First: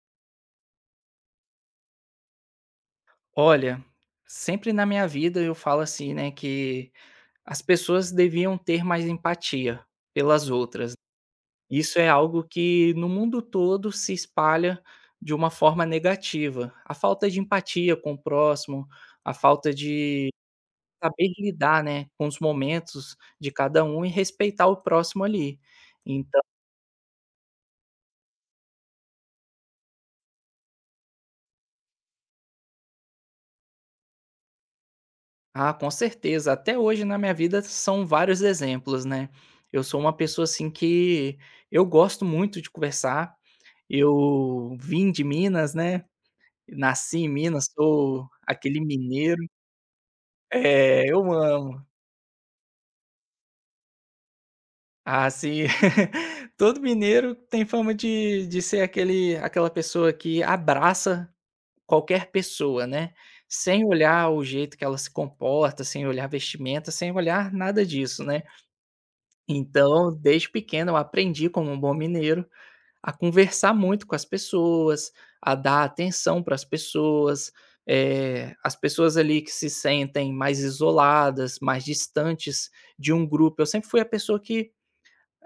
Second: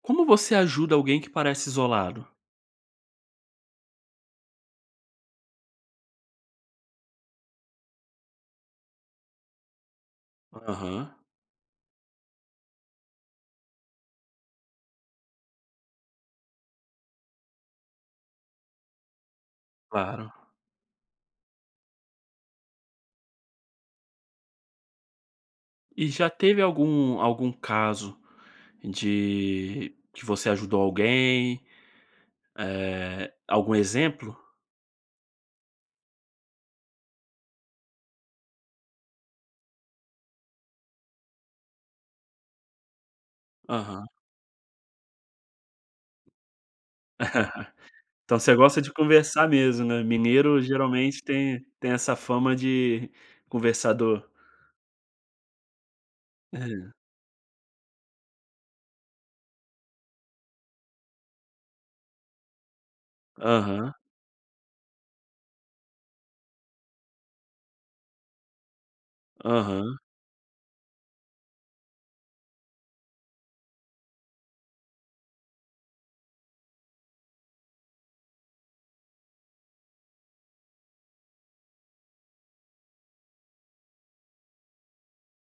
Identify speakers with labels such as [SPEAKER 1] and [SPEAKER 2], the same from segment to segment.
[SPEAKER 1] Como você ajuda alguém que parece isolado?
[SPEAKER 2] Olha, sempre na minha vida eu falo assim, né, que as pessoas deviam ter mais empatia pelas outras.
[SPEAKER 1] Aham,
[SPEAKER 2] Isso é algo que no mundo todo se espalha de uma forma negativa. A falta de empatia com o próximo, a falta de
[SPEAKER 1] claro.
[SPEAKER 2] saber lidar, né, com os momentos de cada um e respeitar o próximo ali.
[SPEAKER 1] E já
[SPEAKER 2] Então.
[SPEAKER 1] teve algum caso de que você ajudou alguém, algum exemplo?
[SPEAKER 2] Ah, com certeza. Até hoje na minha vida são vários exemplos, né. Eu sou uma pessoa, assim, que eu gosto muito de conversar.
[SPEAKER 1] Aham.
[SPEAKER 2] Eu vim de Minas, né, nasci em Minas, sou
[SPEAKER 1] Então você
[SPEAKER 2] aquele
[SPEAKER 1] gosta de
[SPEAKER 2] mineiro.
[SPEAKER 1] conversar mesmo, né, mineiro
[SPEAKER 2] É, eu
[SPEAKER 1] geralmente tem
[SPEAKER 2] amo.
[SPEAKER 1] tem essa fama de conversador.
[SPEAKER 2] Ah, sim. Todo
[SPEAKER 1] É.
[SPEAKER 2] mineiro tem fama de ser aquele aquela pessoa que abraça qualquer pessoa, né, sem
[SPEAKER 1] Aham,
[SPEAKER 2] olhar o jeito que ela se comporta, sem olhar vestimenta, sem olhar nada disso, né.
[SPEAKER 1] aham,
[SPEAKER 2] Então, desde pequeno eu aprendi como um bom mineiro a conversar muito com as pessoas, a dar atenção para as pessoas, as pessoas ali que se sentem mais isoladas, mais distantes de um grupo. Eu sempre fui a pessoa que,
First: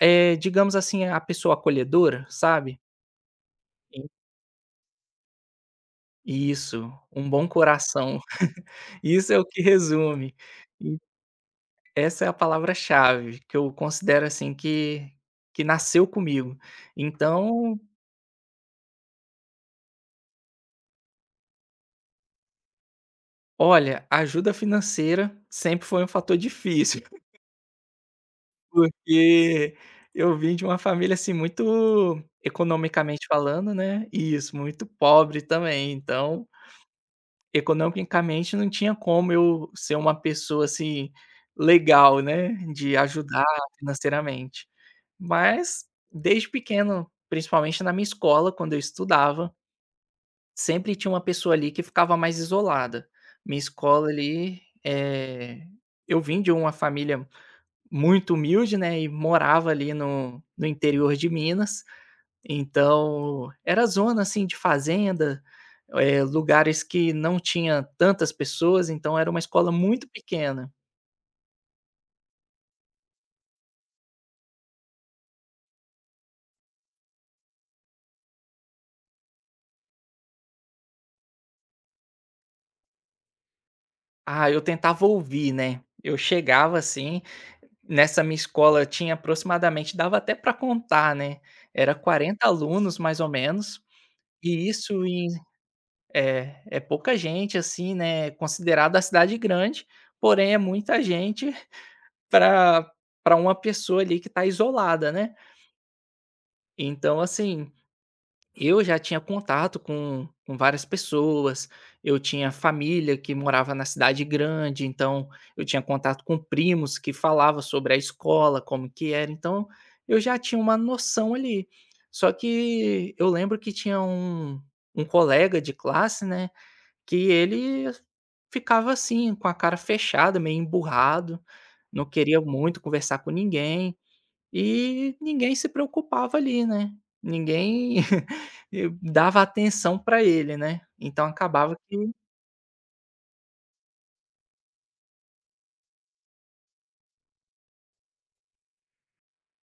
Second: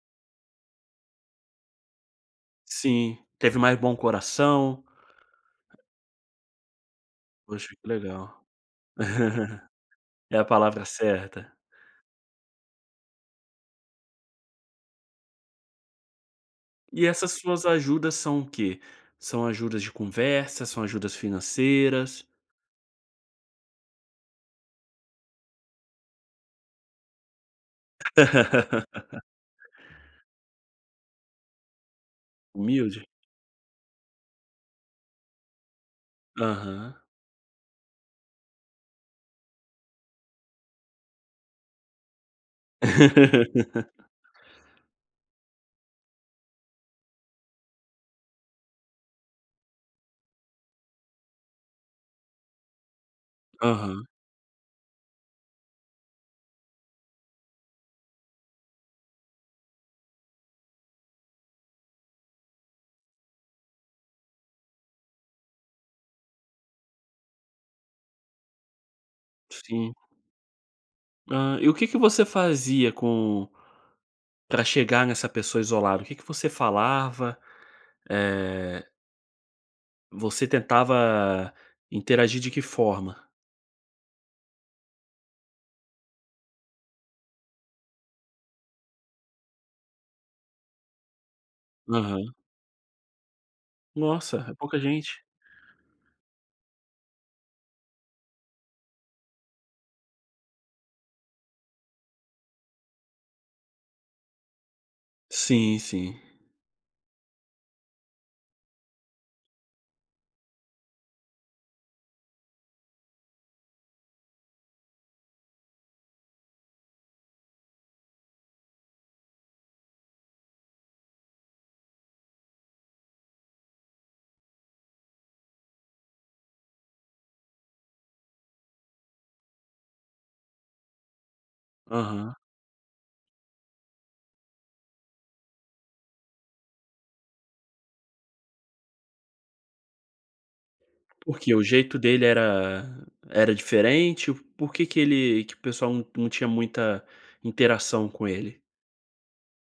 [SPEAKER 2] digamos assim, a pessoa acolhedora, sabe?
[SPEAKER 1] sim. Teve mais bom coração.
[SPEAKER 2] E isso, um bom
[SPEAKER 1] Poxa, que
[SPEAKER 2] coração.
[SPEAKER 1] legal.
[SPEAKER 2] Isso é o que resume.
[SPEAKER 1] É a palavra
[SPEAKER 2] E
[SPEAKER 1] certa.
[SPEAKER 2] essa é a palavra-chave que eu considero assim que nasceu comigo.
[SPEAKER 1] E essas suas
[SPEAKER 2] Então.
[SPEAKER 1] ajudas são o quê? São ajudas de conversa, são ajudas financeiras?
[SPEAKER 2] Olha, ajuda financeira sempre foi um fator difícil, porque eu vim de uma família, assim, muito,
[SPEAKER 1] Humilde?
[SPEAKER 2] economicamente falando, né. E isso, muito pobre também. Então,
[SPEAKER 1] Aham.
[SPEAKER 2] economicamente não tinha como eu ser uma pessoa, assim, legal, né, de ajudar financeiramente. Mas, desde pequeno, principalmente na minha escola, quando eu estudava, sempre tinha uma pessoa ali que ficava mais isolada. Minha
[SPEAKER 1] Aham,
[SPEAKER 2] escola ali, eu vim de uma família muito humilde, né, e morava ali no interior de Minas, então era zona, assim, de fazenda, lugares que não tinha tantas pessoas, então era uma escola
[SPEAKER 1] sim.
[SPEAKER 2] muito pequena.
[SPEAKER 1] Hã, e o que que você fazia com para chegar nessa pessoa isolada? O que que você falava? Eh, Você tentava interagir de que forma?
[SPEAKER 2] Ah, eu tentava ouvir, né, eu chegava assim, nessa minha escola tinha aproximadamente, dava até para contar, né, era
[SPEAKER 1] Aham.
[SPEAKER 2] 40 alunos mais ou menos.
[SPEAKER 1] Nossa, é
[SPEAKER 2] E
[SPEAKER 1] pouca
[SPEAKER 2] isso
[SPEAKER 1] gente.
[SPEAKER 2] em é, é pouca gente, assim, né, considerada a cidade grande, porém é muita gente para para uma pessoa ali que está isolada, né.
[SPEAKER 1] Sim, sim.
[SPEAKER 2] Então, assim, eu já tinha contato com várias pessoas, eu tinha família que morava na cidade grande, então eu tinha contato com primos que falava sobre a escola, como que era, então eu já tinha uma noção ali. Só que eu lembro que tinha um colega de classe, né, que ele ficava assim, com a cara fechada, meio emburrado, não
[SPEAKER 1] Aham.
[SPEAKER 2] queria muito conversar com ninguém, e ninguém se preocupava ali, né. Ninguém dava atenção para ele, né. Então
[SPEAKER 1] Porque o
[SPEAKER 2] acabava
[SPEAKER 1] jeito
[SPEAKER 2] que,
[SPEAKER 1] dele era era diferente? Por que que ele que o pessoal não tinha muita interação com ele?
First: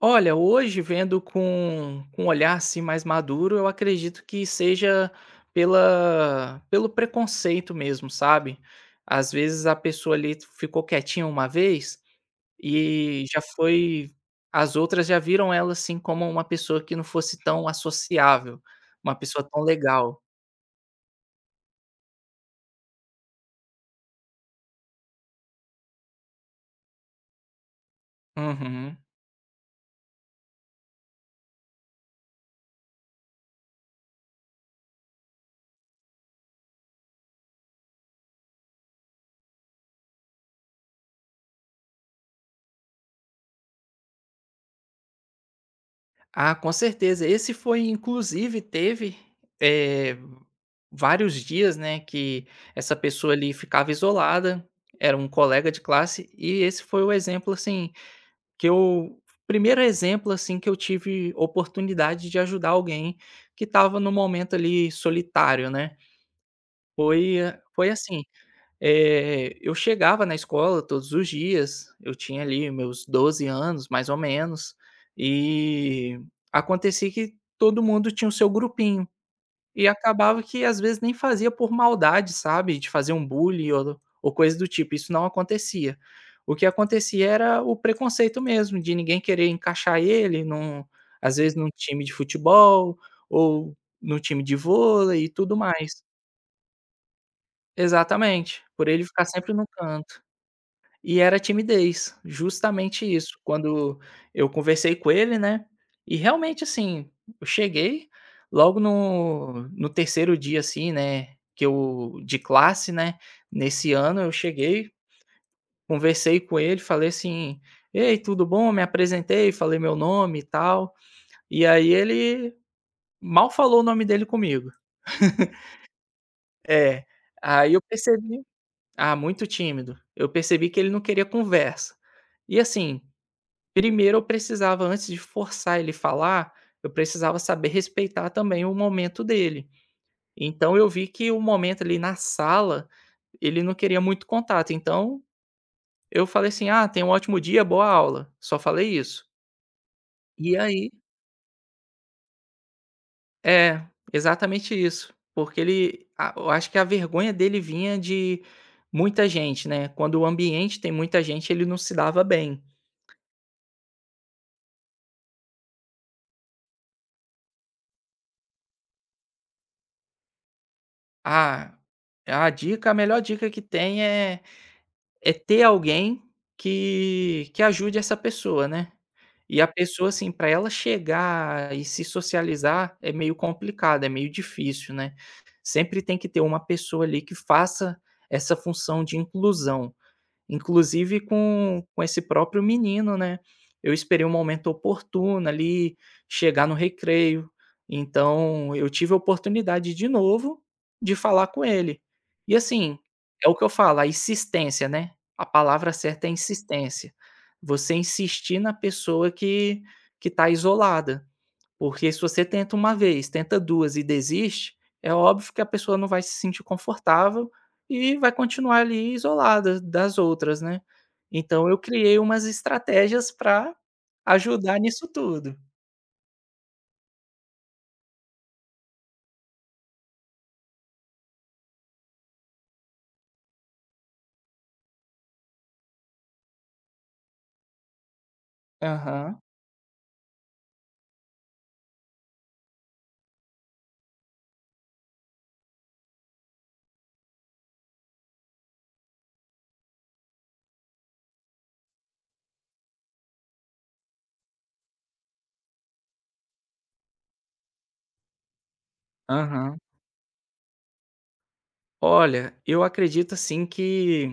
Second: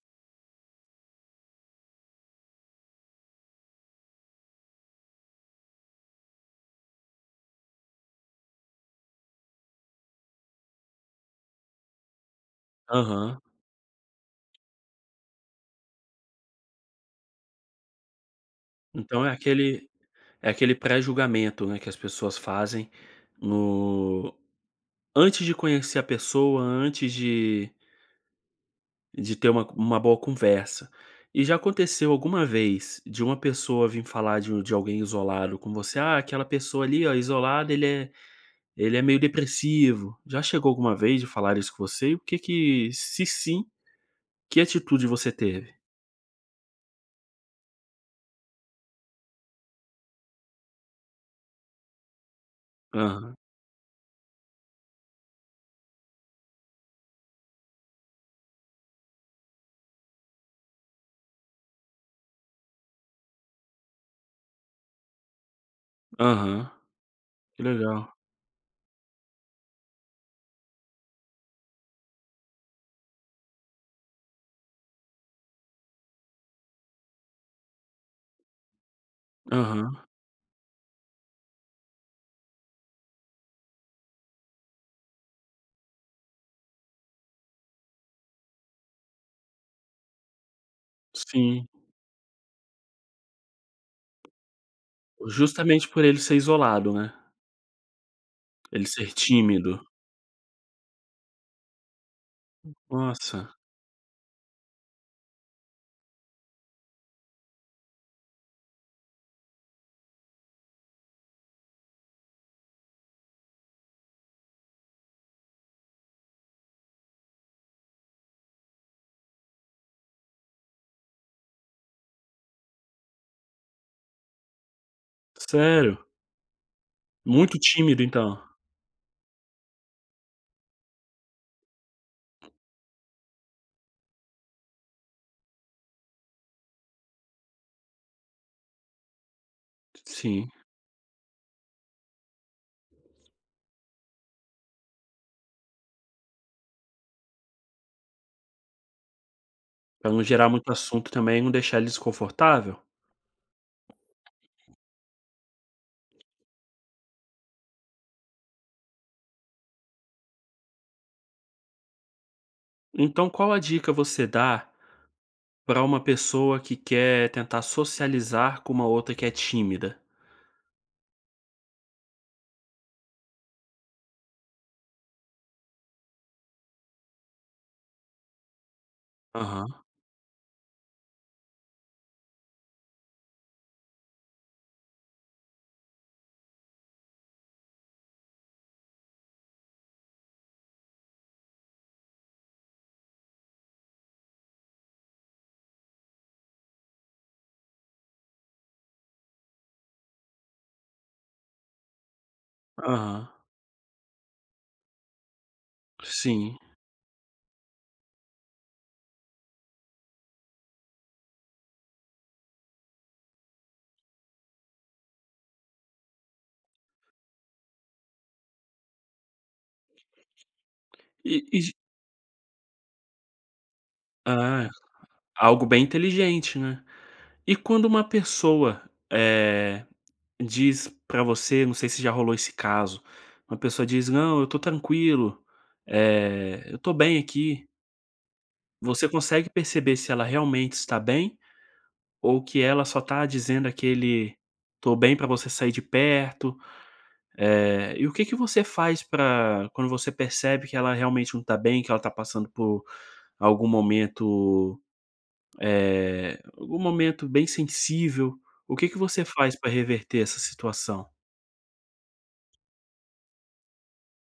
[SPEAKER 2] olha, hoje vendo com um olhar, assim, mais maduro, eu acredito que seja pela pelo preconceito mesmo, sabe. Às vezes a pessoa ali ficou quietinha uma vez, e
[SPEAKER 1] Aham.
[SPEAKER 2] já foi, as outras já viram ela, assim, como uma pessoa que não fosse tão associável, uma
[SPEAKER 1] Então
[SPEAKER 2] pessoa tão legal.
[SPEAKER 1] é aquele pré-julgamento, né, que as pessoas fazem no antes de conhecer a pessoa, antes
[SPEAKER 2] Uhum.
[SPEAKER 1] de ter uma boa conversa. E já aconteceu alguma vez de uma pessoa vir falar de um, de alguém isolado com você: "Ah, aquela pessoa ali, ó, isolada, ele é Ele é meio depressivo". Já chegou alguma vez de falar isso com você? E o que que se sim, que atitude você teve?
[SPEAKER 2] Ah, com certeza. Esse foi, inclusive teve, eh, vários dias, né, que essa pessoa
[SPEAKER 1] Aham,
[SPEAKER 2] ali ficava isolada, era um colega de classe, e esse foi o exemplo, assim, que eu primeiro exemplo, assim, que eu tive oportunidade de ajudar alguém que estava no momento ali solitário, né.
[SPEAKER 1] aham.
[SPEAKER 2] Foi eh,
[SPEAKER 1] Que
[SPEAKER 2] foi
[SPEAKER 1] legal.
[SPEAKER 2] assim. Eu chegava na escola todos os dias, eu tinha ali meus 12 anos, mais ou menos, e acontecia que todo mundo tinha o seu grupinho, e
[SPEAKER 1] Aham,
[SPEAKER 2] acabava que às vezes nem fazia por maldade, sabe, de fazer um bullying ou coisa do tipo, isso não acontecia. O que acontecia era o preconceito mesmo, de ninguém querer encaixar ele num às vezes
[SPEAKER 1] sim.
[SPEAKER 2] num time de futebol, ou no time de vôlei e tudo
[SPEAKER 1] Justamente
[SPEAKER 2] mais.
[SPEAKER 1] por ele ser isolado, né.
[SPEAKER 2] Exatamente,
[SPEAKER 1] Ele
[SPEAKER 2] por ele
[SPEAKER 1] ser
[SPEAKER 2] ficar sempre no
[SPEAKER 1] tímido.
[SPEAKER 2] canto. E era timidez, justamente isso.
[SPEAKER 1] Nossa,
[SPEAKER 2] Quando eu conversei com ele, né, e realmente, assim, eu cheguei logo no terceiro dia, assim, né, que eu de classe, né, nesse ano eu cheguei, conversei com ele, falei assim: "Ei, tudo bom?", me apresentei, falei meu nome e tal, e aí ele mal falou o nome dele comigo.
[SPEAKER 1] sério?
[SPEAKER 2] É,
[SPEAKER 1] Muito
[SPEAKER 2] aí eu
[SPEAKER 1] tímido então?
[SPEAKER 2] percebi, ah, muito tímido. Eu percebi que ele não queria conversa. E assim, primeiro eu precisava, antes de forçar ele falar, eu precisava saber respeitar também o momento dele.
[SPEAKER 1] Sim,
[SPEAKER 2] Então eu vi que o momento ali na sala, ele não queria muito contato, então eu falei assim: "Ah, tenha um ótimo dia, boa aula", só falei isso.
[SPEAKER 1] pra não gerar
[SPEAKER 2] E
[SPEAKER 1] muito
[SPEAKER 2] aí
[SPEAKER 1] assunto também e não deixar ele desconfortável.
[SPEAKER 2] é, exatamente isso, porque ele, a eu acho que a vergonha dele vinha de muita gente, né, quando o ambiente tem muita gente, ele não se dava bem.
[SPEAKER 1] Então qual a dica você dá pra uma pessoa que quer tentar socializar com uma outra que é tímida?
[SPEAKER 2] "Ah, a melhor dica que tem é ter alguém que ajude essa pessoa, né. E a
[SPEAKER 1] Aham,
[SPEAKER 2] pessoa, assim, para ela chegar e se socializar é meio complicado, é meio difícil, né. Sempre tem que ter uma pessoa ali que faça essa função de inclusão. Inclusive com esse próprio menino, né, eu esperei um momento oportuno ali, chegar no recreio, então eu tive a oportunidade de novo de falar com ele. E assim,
[SPEAKER 1] aham,
[SPEAKER 2] é o que eu falo, a insistência, né, a palavra certa é
[SPEAKER 1] sim.
[SPEAKER 2] insistência. Você insistir na pessoa que está isolada. Porque se você tenta uma vez, tenta duas e desiste, é óbvio que a pessoa não vai se sentir confortável e vai continuar ali isolada das outras, né.
[SPEAKER 1] E
[SPEAKER 2] Então
[SPEAKER 1] ge
[SPEAKER 2] eu criei umas estratégias para
[SPEAKER 1] ah,
[SPEAKER 2] ajudar nisso tudo.
[SPEAKER 1] algo bem inteligente, né. E quando uma pessoa, eh, diz pra você, não sei se já rolou esse caso, uma pessoa diz: "Não, eu tô tranquilo, eu tô bem aqui". Você
[SPEAKER 2] Aham,
[SPEAKER 1] consegue perceber se ela realmente está bem ou que ela só tá dizendo aquele "tô bem" pra você sair de perto? E o que que você faz pra quando você percebe que ela realmente não tá bem, que ela tá passando por algum momento algum momento bem sensível, o que que você faz para
[SPEAKER 2] aham.
[SPEAKER 1] reverter essa situação?
[SPEAKER 2] Olha, eu acredito assim que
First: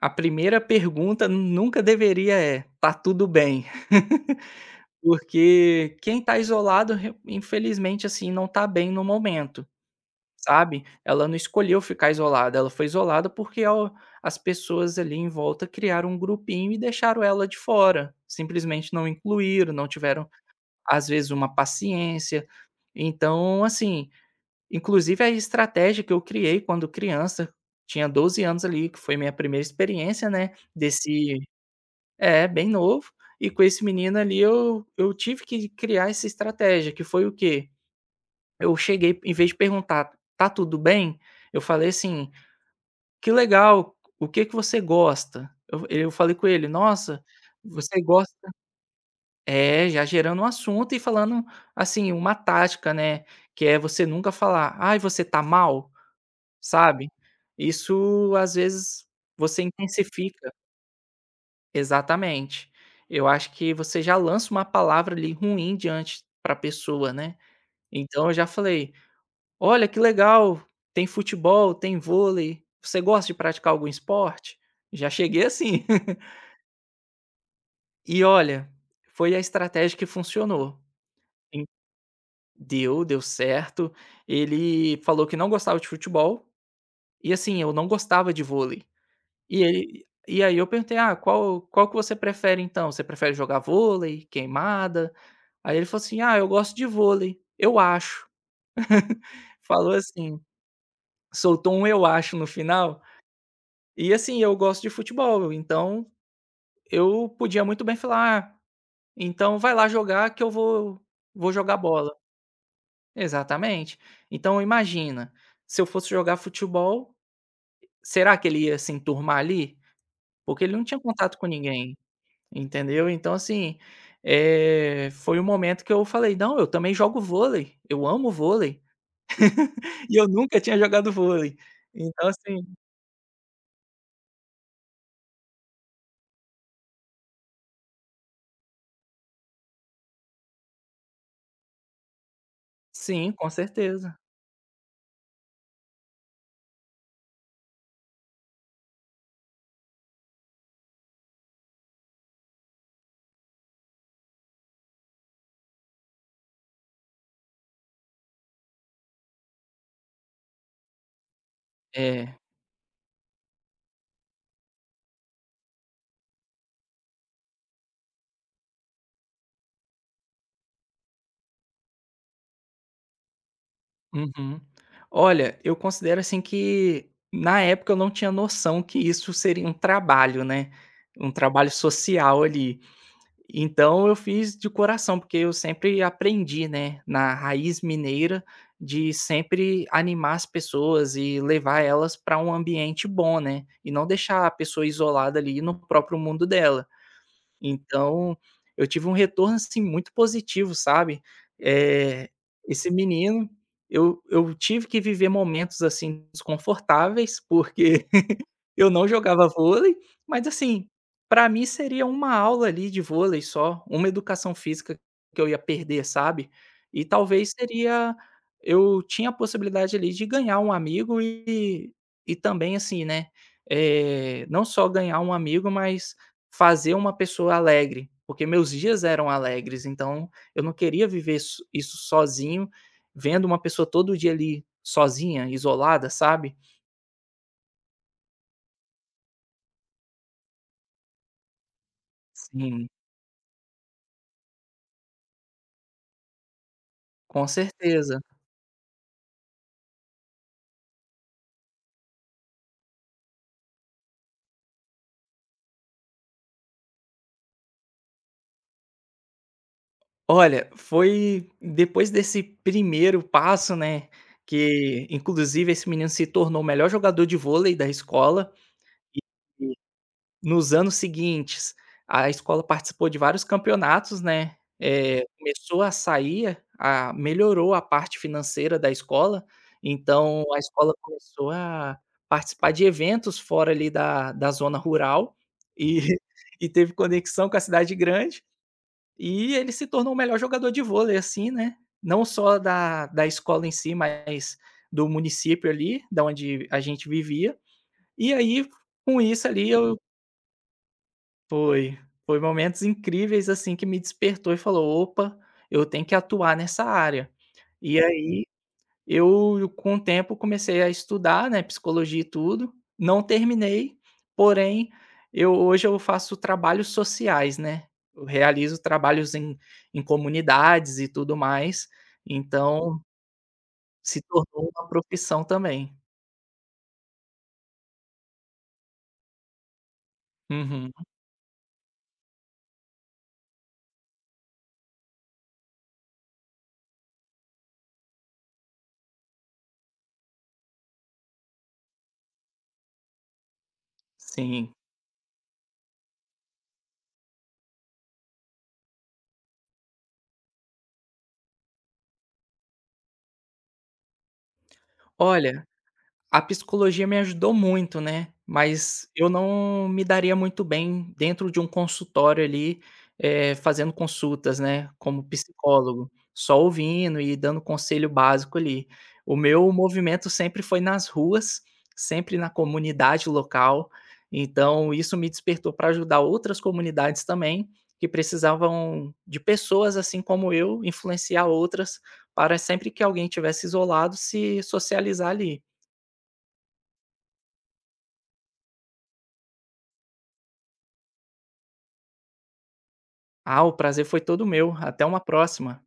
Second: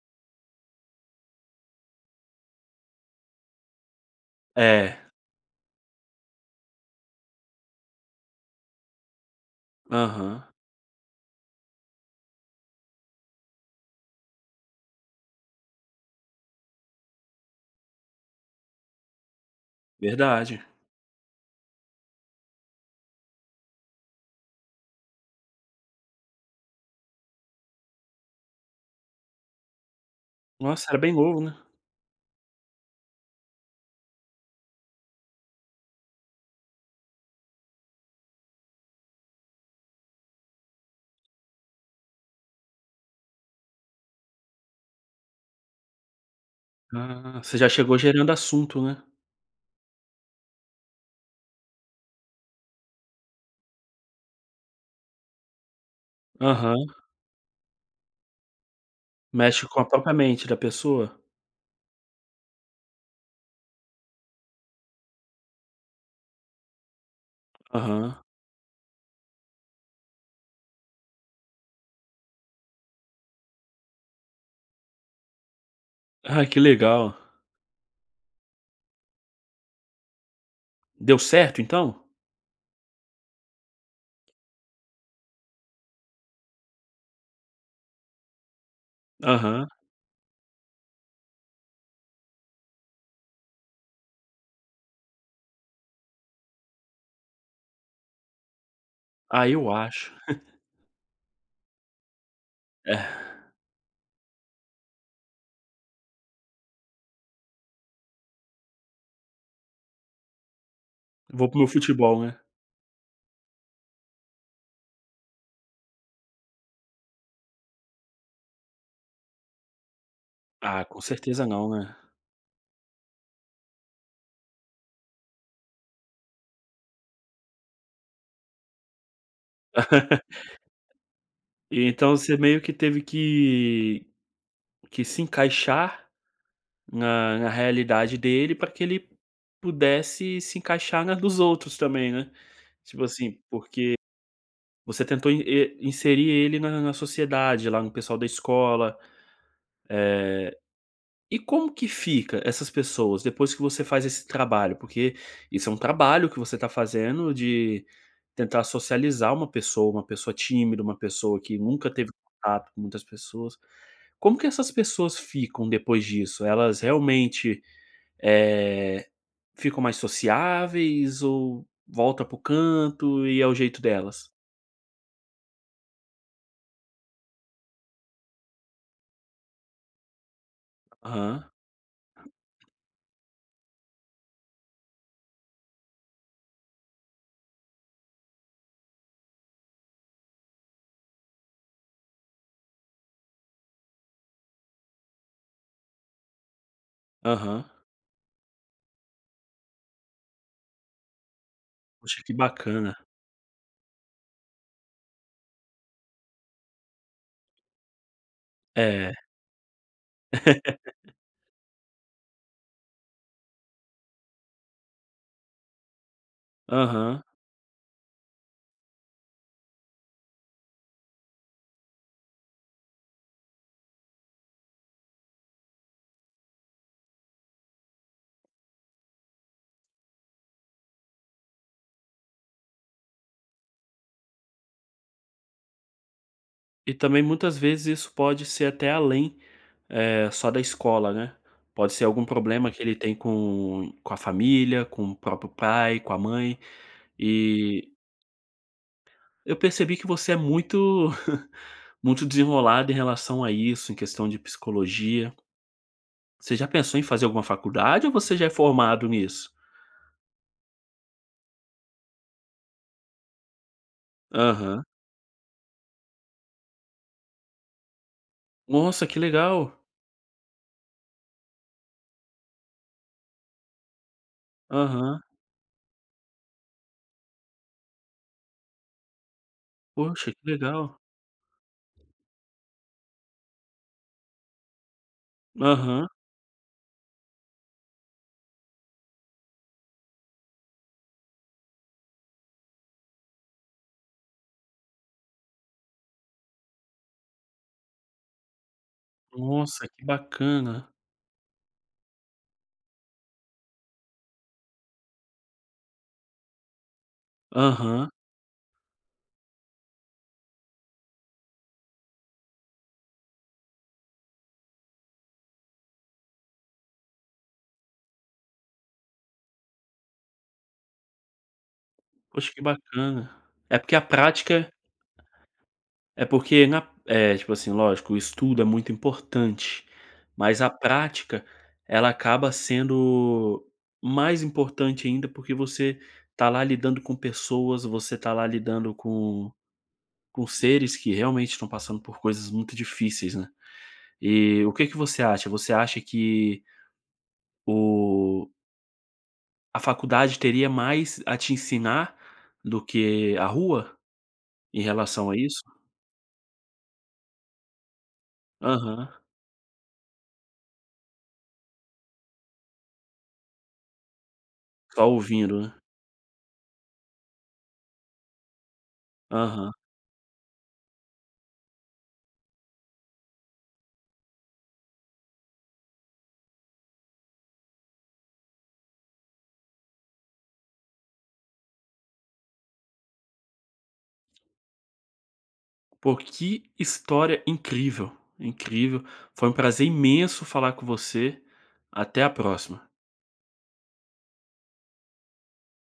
[SPEAKER 2] a primeira pergunta nunca deveria é: "Tá tudo bem?".
[SPEAKER 1] É,
[SPEAKER 2] Porque quem tá isolado, re infelizmente, assim, não tá bem no momento.
[SPEAKER 1] aham,
[SPEAKER 2] Sabe, ela não escolheu ficar isolada, ela foi isolada porque ao as pessoas ali em volta criaram um grupinho e deixaram ela de fora, simplesmente não incluíram, não tiveram,
[SPEAKER 1] verdade.
[SPEAKER 2] às vezes, uma paciência. Então, assim, inclusive a estratégia que eu criei quando criança, tinha 12 anos ali, que foi minha primeira experiência, né,
[SPEAKER 1] Nossa, era bem
[SPEAKER 2] desse.
[SPEAKER 1] novo, né.
[SPEAKER 2] É, bem novo, e com esse menino ali eu tive que criar essa estratégia, que foi o quê? Eu cheguei, em vez de perguntar: "Tá tudo bem?", eu falei assim: "Que legal, o que que você gosta?". Eu falei com ele: "Nossa,
[SPEAKER 1] Ah, você já chegou
[SPEAKER 2] você
[SPEAKER 1] gerando
[SPEAKER 2] gosta",
[SPEAKER 1] assunto, né.
[SPEAKER 2] é, já gerando um assunto e falando, assim, uma tática, né, que é você nunca falar: "Ai, você tá mal?",
[SPEAKER 1] Aham,
[SPEAKER 2] sabe. Isso, às vezes, você
[SPEAKER 1] mexe com a própria mente
[SPEAKER 2] intensifica,
[SPEAKER 1] da pessoa.
[SPEAKER 2] exatamente. Eu acho que você já lança uma palavra ali ruim diante pra pessoa, né.
[SPEAKER 1] Aham.
[SPEAKER 2] Então eu já falei: olha que legal, tem futebol, tem vôlei. Você gosta de praticar algum esporte? Já cheguei assim.
[SPEAKER 1] Ai, que legal.
[SPEAKER 2] E olha, foi a estratégia que funcionou.
[SPEAKER 1] Deu certo
[SPEAKER 2] En
[SPEAKER 1] então?
[SPEAKER 2] Deu certo. Ele falou que não gostava de futebol, e assim, eu não gostava de vôlei.
[SPEAKER 1] Aham.
[SPEAKER 2] E aí eu perguntei: "Ah, qual que você prefere então? Você prefere jogar vôlei, queimada?" Aí ele falou assim: "Ah, eu gosto de vôlei, eu acho."
[SPEAKER 1] Ah, eu
[SPEAKER 2] Falou
[SPEAKER 1] acho.
[SPEAKER 2] assim, soltou um "eu acho" no final.
[SPEAKER 1] É,
[SPEAKER 2] E assim, eu gosto de futebol, então eu podia muito bem falar: "Ah, então vai lá jogar que eu vou
[SPEAKER 1] vou
[SPEAKER 2] vou
[SPEAKER 1] pro meu
[SPEAKER 2] jogar bola".
[SPEAKER 1] futebol, né.
[SPEAKER 2] Exatamente. Então imagina, se eu fosse jogar futebol, será que ele ia se enturmar ali? Porque ele não
[SPEAKER 1] Ah,
[SPEAKER 2] tinha
[SPEAKER 1] com
[SPEAKER 2] contato com
[SPEAKER 1] certeza não, né.
[SPEAKER 2] ninguém, entendeu? Então assim, foi o momento que eu falei: "Não, eu também jogo vôlei, eu amo vôlei". E eu nunca tinha jogado vôlei.
[SPEAKER 1] E então
[SPEAKER 2] Então
[SPEAKER 1] você meio
[SPEAKER 2] assim,
[SPEAKER 1] que teve que se encaixar na na realidade dele, para que ele pudesse se encaixar na dos outros também, né. Tipo
[SPEAKER 2] sim,
[SPEAKER 1] assim,
[SPEAKER 2] com
[SPEAKER 1] porque
[SPEAKER 2] certeza.
[SPEAKER 1] você tentou in e inserir ele na sociedade, lá no pessoal da escola, eh, e como que fica essas pessoas depois que você faz esse trabalho? Porque isso é um trabalho que você está fazendo de tentar socializar uma pessoa tímida, uma pessoa que nunca teve
[SPEAKER 2] É.
[SPEAKER 1] contato com muitas pessoas. Como que essas pessoas ficam depois disso? Elas realmente, eh Ficam mais sociáveis ou volta para o canto e é o jeito delas?
[SPEAKER 2] Uhum. Olha, eu considero assim que na época eu não tinha noção que isso seria um trabalho, né, um
[SPEAKER 1] Aham,
[SPEAKER 2] trabalho social ali. Então eu fiz de coração, porque eu sempre aprendi, né, na raiz mineira de sempre animar as pessoas e levar elas para um ambiente bom, né, e não deixar a pessoa isolada ali no próprio mundo dela.
[SPEAKER 1] aham.
[SPEAKER 2] Então, eu tive um retorno, assim, muito positivo, sabe.
[SPEAKER 1] Poxa,
[SPEAKER 2] Eh,
[SPEAKER 1] que
[SPEAKER 2] esse
[SPEAKER 1] bacana.
[SPEAKER 2] menino, eu tive que viver momentos, assim, desconfortáveis, porque eu não
[SPEAKER 1] É,
[SPEAKER 2] jogava vôlei, mas assim, pra mim seria uma aula ali de vôlei só, uma educação física que eu ia perder, sabe. E
[SPEAKER 1] aham.
[SPEAKER 2] talvez seria, eu tinha a possibilidade ali de ganhar um amigo e também assim, né, não só ganhar um amigo, mas fazer uma pessoa alegre, porque meus dias eram alegres, então eu não queria viver isso sozinho, vendo uma pessoa todo dia ali sozinha, isolada, sabe.
[SPEAKER 1] E também muitas vezes isso pode ser até além, só da escola, né. Pode ser algum problema que
[SPEAKER 2] Sim,
[SPEAKER 1] ele tem com a família, com o próprio pai, com a mãe.
[SPEAKER 2] com
[SPEAKER 1] E
[SPEAKER 2] certeza.
[SPEAKER 1] eu percebi que você é muito muito desenrolada em relação a isso, em questão de psicologia. Você já pensou em fazer alguma faculdade ou você já é formado nisso?
[SPEAKER 2] Olha, foi depois desse primeiro passo, né,
[SPEAKER 1] Aham.
[SPEAKER 2] que inclusive esse menino se tornou o melhor jogador de vôlei da escola.
[SPEAKER 1] Nossa, que
[SPEAKER 2] Sim.
[SPEAKER 1] legal.
[SPEAKER 2] Nos anos seguintes, a escola participou de vários campeonatos, né,
[SPEAKER 1] Aham.
[SPEAKER 2] começou a sair, a melhorou a parte financeira da escola,
[SPEAKER 1] Poxa,
[SPEAKER 2] então
[SPEAKER 1] que
[SPEAKER 2] a
[SPEAKER 1] legal.
[SPEAKER 2] escola começou a participar de eventos fora ali da zona rural, e
[SPEAKER 1] Aham.
[SPEAKER 2] e teve conexão com a cidade grande. E ele se tornou o melhor jogador de vôlei, assim, né, não só da escola em si, mas do município ali, da onde a gente vivia. E aí, com isso ali
[SPEAKER 1] Nossa,
[SPEAKER 2] eu
[SPEAKER 1] que bacana.
[SPEAKER 2] foi, foi momentos incríveis, assim, que me despertou e falou: "Opa, eu tenho que atuar nessa área". E
[SPEAKER 1] Aham.
[SPEAKER 2] aí com o tempo, comecei a estudar, né, psicologia e tudo, não terminei, porém, eu hoje eu faço trabalhos sociais, né, eu realizo trabalhos em comunidades e tudo mais,
[SPEAKER 1] Poxa, que
[SPEAKER 2] então
[SPEAKER 1] bacana. É porque a
[SPEAKER 2] se
[SPEAKER 1] prática
[SPEAKER 2] tornou uma profissão também.
[SPEAKER 1] é porque na é, tipo assim, lógico, o estudo é muito importante, mas a
[SPEAKER 2] Uhum,
[SPEAKER 1] prática, ela acaba sendo mais importante ainda, porque você tá lá lidando com pessoas, você tá lá lidando com seres que realmente estão passando por coisas muito difíceis, né. E
[SPEAKER 2] sim.
[SPEAKER 1] o que que você acha? Você acha que o a faculdade teria mais a te ensinar do que a rua em relação a isso?
[SPEAKER 2] Olha, a psicologia me ajudou muito, né, mas
[SPEAKER 1] Aham.
[SPEAKER 2] eu não me daria muito bem dentro de um consultório ali, fazendo consultas, né,
[SPEAKER 1] Só
[SPEAKER 2] como
[SPEAKER 1] ouvindo, né.
[SPEAKER 2] psicólogo, só ouvindo e dando conselho básico ali. O meu
[SPEAKER 1] Aham.
[SPEAKER 2] movimento sempre foi nas ruas, sempre na comunidade local, então isso me despertou para ajudar outras comunidades também, que precisavam de pessoas assim como eu, influenciar outras, para sempre que alguém tivesse isolado, se socializar ali.
[SPEAKER 1] Pô, que história incrível, incrível. Foi um prazer imenso falar com você. Até a próxima.
[SPEAKER 2] Ah, o prazer foi todo meu. Até uma próxima.